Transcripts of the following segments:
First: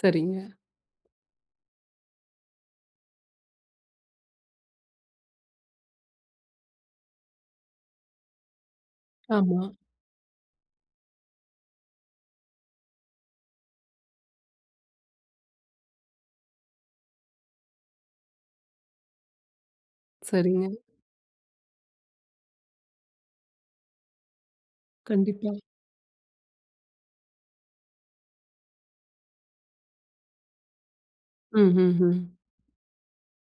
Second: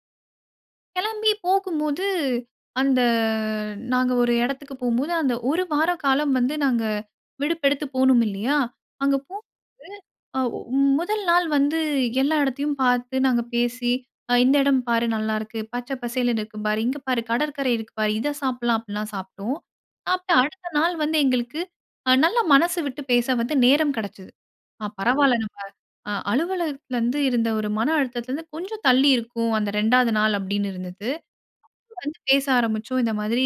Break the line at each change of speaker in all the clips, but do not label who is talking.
சரிங்க.
கிளம்பி போகும்போது அந்த நாங்க ஒரு இடத்துக்கு போம்போது, அந்த 1 வார காலம் வந்து நாங்க விடுப்பெடுத்து போணும் இல்லயா! அங்க போம்போது
ஆமா.
அவ் முதல் நாள் வந்து எல்லா இடத்தையும் பார்த்து நாங்க பேசி ஆ இந்த இடம் பாரு! நல்லா இருக்கு. பச்சை பசேல்ன்னு இருக்கு பாரு! இங்க பாரு! கடற்கரை இருக்கு பாரு. இத சாப்பிட்லாம் அப்பிடிலாம் சாப்பிட்டோம். அப்பறம் அடுத்த
சரிங்க.
நாள் வந்து எங்களுக்கு அ நல்ல மனசு விட்டு பேச வந்து நேரம் கிடச்சது. ஆ பரவால்ல
கண்டிப்பா.
நம்ப அ அலுவலகத்தில இருந்து இருந்த ஒரு மன அழுத்தத்தில இருந்து கொஞ்சம் தள்ளி இருக்கும். அந்த 2வது நாள் அப்பிடின்னு இருந்தது.
ம், ம்,
வந்து
ம்.
பேச ஆரம்பிச்சோம். இந்த மாதிரி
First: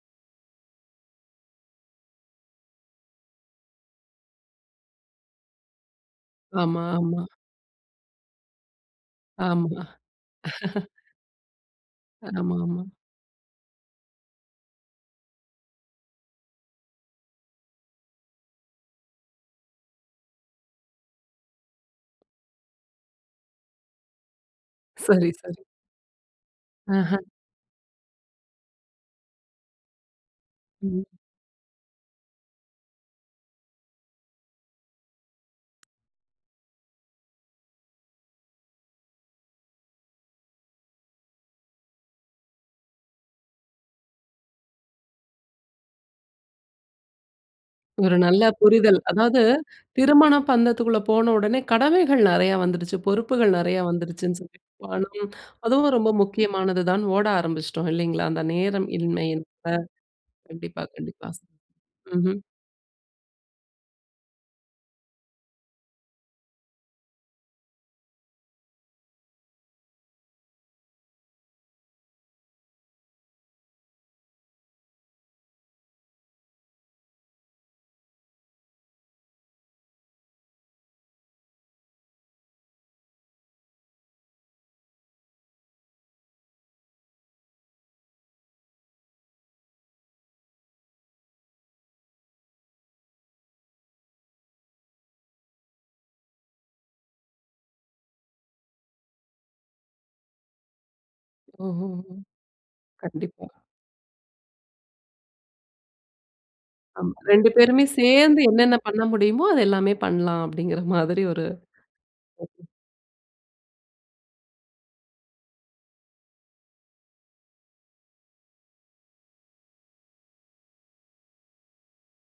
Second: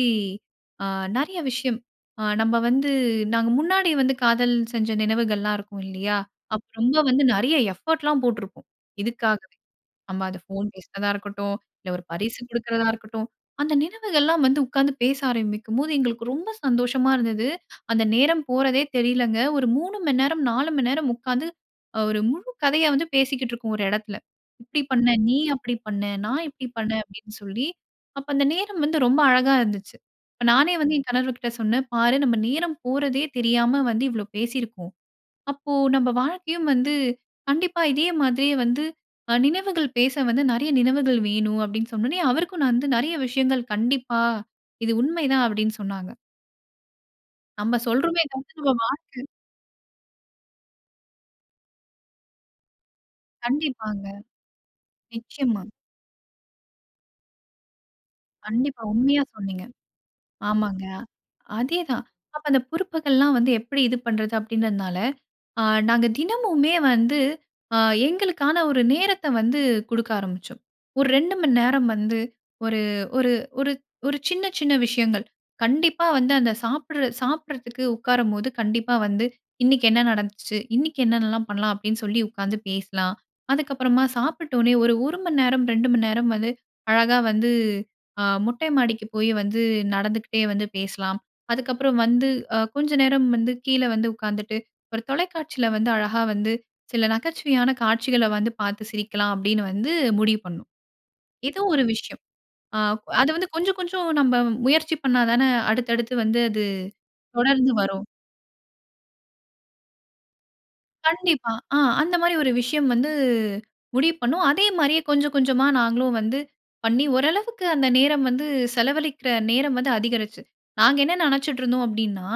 அ நிறைய விஷயம். ஆ நம்ம வந்து நாங்க முன்னாடி வந்து காதல் செஞ்ச நினைவுகள்லாம் இருக்கும் இல்லயா! அப்ப
ஆமா,
ரொம்ப
ஆமா.
வந்து நிறைய எஃபோர்ட் லாம் போட்டிருக்கோம். இதுக்காகவே!
ஆமா
நம்ம அத ஃபோன் பேசுறதா இருக்கட்டும், இல்ல ஒரு பரிசு
ஆமா, ஆமா.
கொடுக்கிறதா இருக்கட்டும். அந்த நினைவுகள் எல்லாம் வந்து உட்கார்ந்து பேச ஆரம்பிக்கும் போது, எங்களுக்கு ரொம்ப சந்தோஷமா இருந்தது. அந்த நேரம் போறதே தெரியலங்க. ஒரு 3:00 மணி நேரம், 4:00 மணி நேரம் உட்கார்ந்து அ ஒரு முழு கதைய வந்து பேசிக்கிட்டு இருக்கோம், ஒரு இடத்தில. இப்பிடி பண்ண
சரி,
நீ!
சரி.
அப்பிடி பண்ண நான், இப்பிடி பண்ண
அஹ.
அப்பிடின்னு சொல்லி அப்ப அந்த நேரம் வந்து ரொம்ப அழகா இருந்துச்சு. அப்ப நானே வந்து
ம்.
என் கணவர்கிட்ட சொன்னேன், "பாரு! நம்ம நேரம் போறதே தெரியா வந்து இவ்ளோ பேசியிருப்போம். அப்போ நம்ம வாழ்க்கையும் வந்து கண்டிப்பா இதே மாதிரியே வந்து அ நினைவுகள் பேச வந்து நிறைய நினைவுகள் வேணும்." அப்பிடின்னு சொன்னவுனே அவருக்கும் நான் வந்து நிறைய விஷயங்கள் "கண்டிப்பா. இது உண்மை தான்." அப்பிடின்னு சொன்னாங்க. நம்ம
ஒரு
சொல்றோமே
நல்ல புரிதல்.
[unintelligible]
அதாவது திருமண பந்தத்துக்குள்ள போன உடனே கடமைகள் நிறைய வந்துருச்சு. பொறுப்புகள் நிறைய
கண்டிப்பாங்க.
வந்துருச்சுன்னு சொல்லி [unintelligible]
நிச்சயமா.
அதுவும் ஒரு ரொம்ப முக்கியமானது தான்னு ஓட ஆரம்பிச்சிட்டோம் இல்லைங்களா! அந்த
கண்டிப்பா.
நேரம்
உண்மையா
இன்மையின்
சொன்னீங்க.
[unintelligible] கண்டிப்பா,
ஆமாங்க.
கண்டிப்பா.
அதே தான்.
ம்ஹ்ம்.
அப்ப அந்த பொறுப்புகள்லாம் வந்து எப்பிடி இது பண்றது அப்பிடின்றனால, ஆ நாங்க தினமுமே வந்து அ எங்களுக்கான ஒரு நேரத்த வந்து கொடுக்க ஆரம்பிச்சோம். ஒரு 2:00 மணி நேரம் வந்து ஒரு ஒரு ஒரு ஒரு சின்ன சின்ன விஷயங்கள். கண்டிப்பா வந்து அந்த சாப்பிடு சாப்பிட்றதுக்கு உட்காரும்போது கண்டிப்பா வந்து இன்னக்கி என்ன நடந்துச்சு. 'இன்னக்கி என்னன்னலாம் பண்லாம்." அப்பிடின்னு சொல்லி உட்காந்து பேசலாம். அதுக்கு அப்பறமா சாப்பிட்ட வுனே ஒரு, 1 மணி நேரம், 2:00 மணி நேரம் வந்து அழகாக வந்து ஆ மொட்டை மாடிக்கு போய் வந்து நடந்துக்கிட்டே வந்து பேசலாம். அதுக்கப்புறம் வந்து அ கொஞ்சம் நேரம் வந்து கீழே வந்து உட்காந்துட்டு ஒரு தொலைக்காட்சியில வந்து அழகா வந்து சில நகைச்சுவையான காட்சிகள வந்து பார்த்து சிரிக்கலாம். அப்பிடின்னு வந்து முடிவு பண்ணோம். ஏதோ ஒரு
ஓஹோ!
விஷயம். அ அது
கண்டிப்பா.
வந்து கொஞ்சம், கொஞ்சம் நாம் முயற்சி பண்ணா தானே அடுத்து, அடுத்து வந்து அது
ஆமா, 2
தொடர்ந்து
பேருமே
வரும்.
சேர்ந்து என்னென்ன பண்ண முடியுமோ! அது எல்லாமே பண்லாம் அப்பிடிங்கிறமாதிரி ஒரு
கண்டிப்பா. ஆ அந்தமாரி ஒரு
[unintelligible]
விஷயம் வந்து முடிவு பண்ணோம். அதேமாரியே கொஞ்சம், கொஞ்சமா நாங்களும் வந்து பண்ணி ஓரளவுக்கு அந்த நேரம் வந்து செலவழிக்கிற நேரம் வந்து அதிகரிச்சு. நாங்க என்ன நினைச்சிட்டு இருந்தோம் அப்பிடின்னா,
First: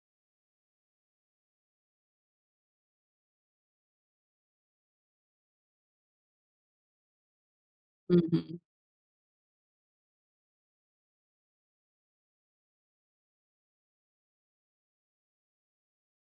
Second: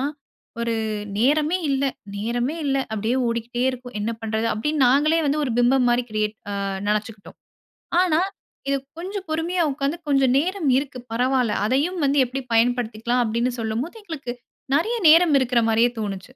ஒரு நேரமே இல்ல நேரமே இல்ல. அப்பிடியே ஓடிக்கிட்டே இருக்கும். என்ன பண்றது? அப்பிடின்னு நாங்களே வந்து ஒரு பிம்பம்மாரி கிரியேட் ஆ நினச்சுக்கிட்டோம். ஆனா,
ம், ம்.
இது கொஞ்சம் பொறுமையா உட்காந்து, "கொஞ்சம் நேரம் இருக்கு. பரவால்ல. அதையும் வந்து எப்பிடி பயன்படுத்திக்கலாம்." அப்பிடின்னு சொல்லும்போது எங்களுக்கு நிறைய நேரம் இருக்கிற மாரியே தோணுச்சு.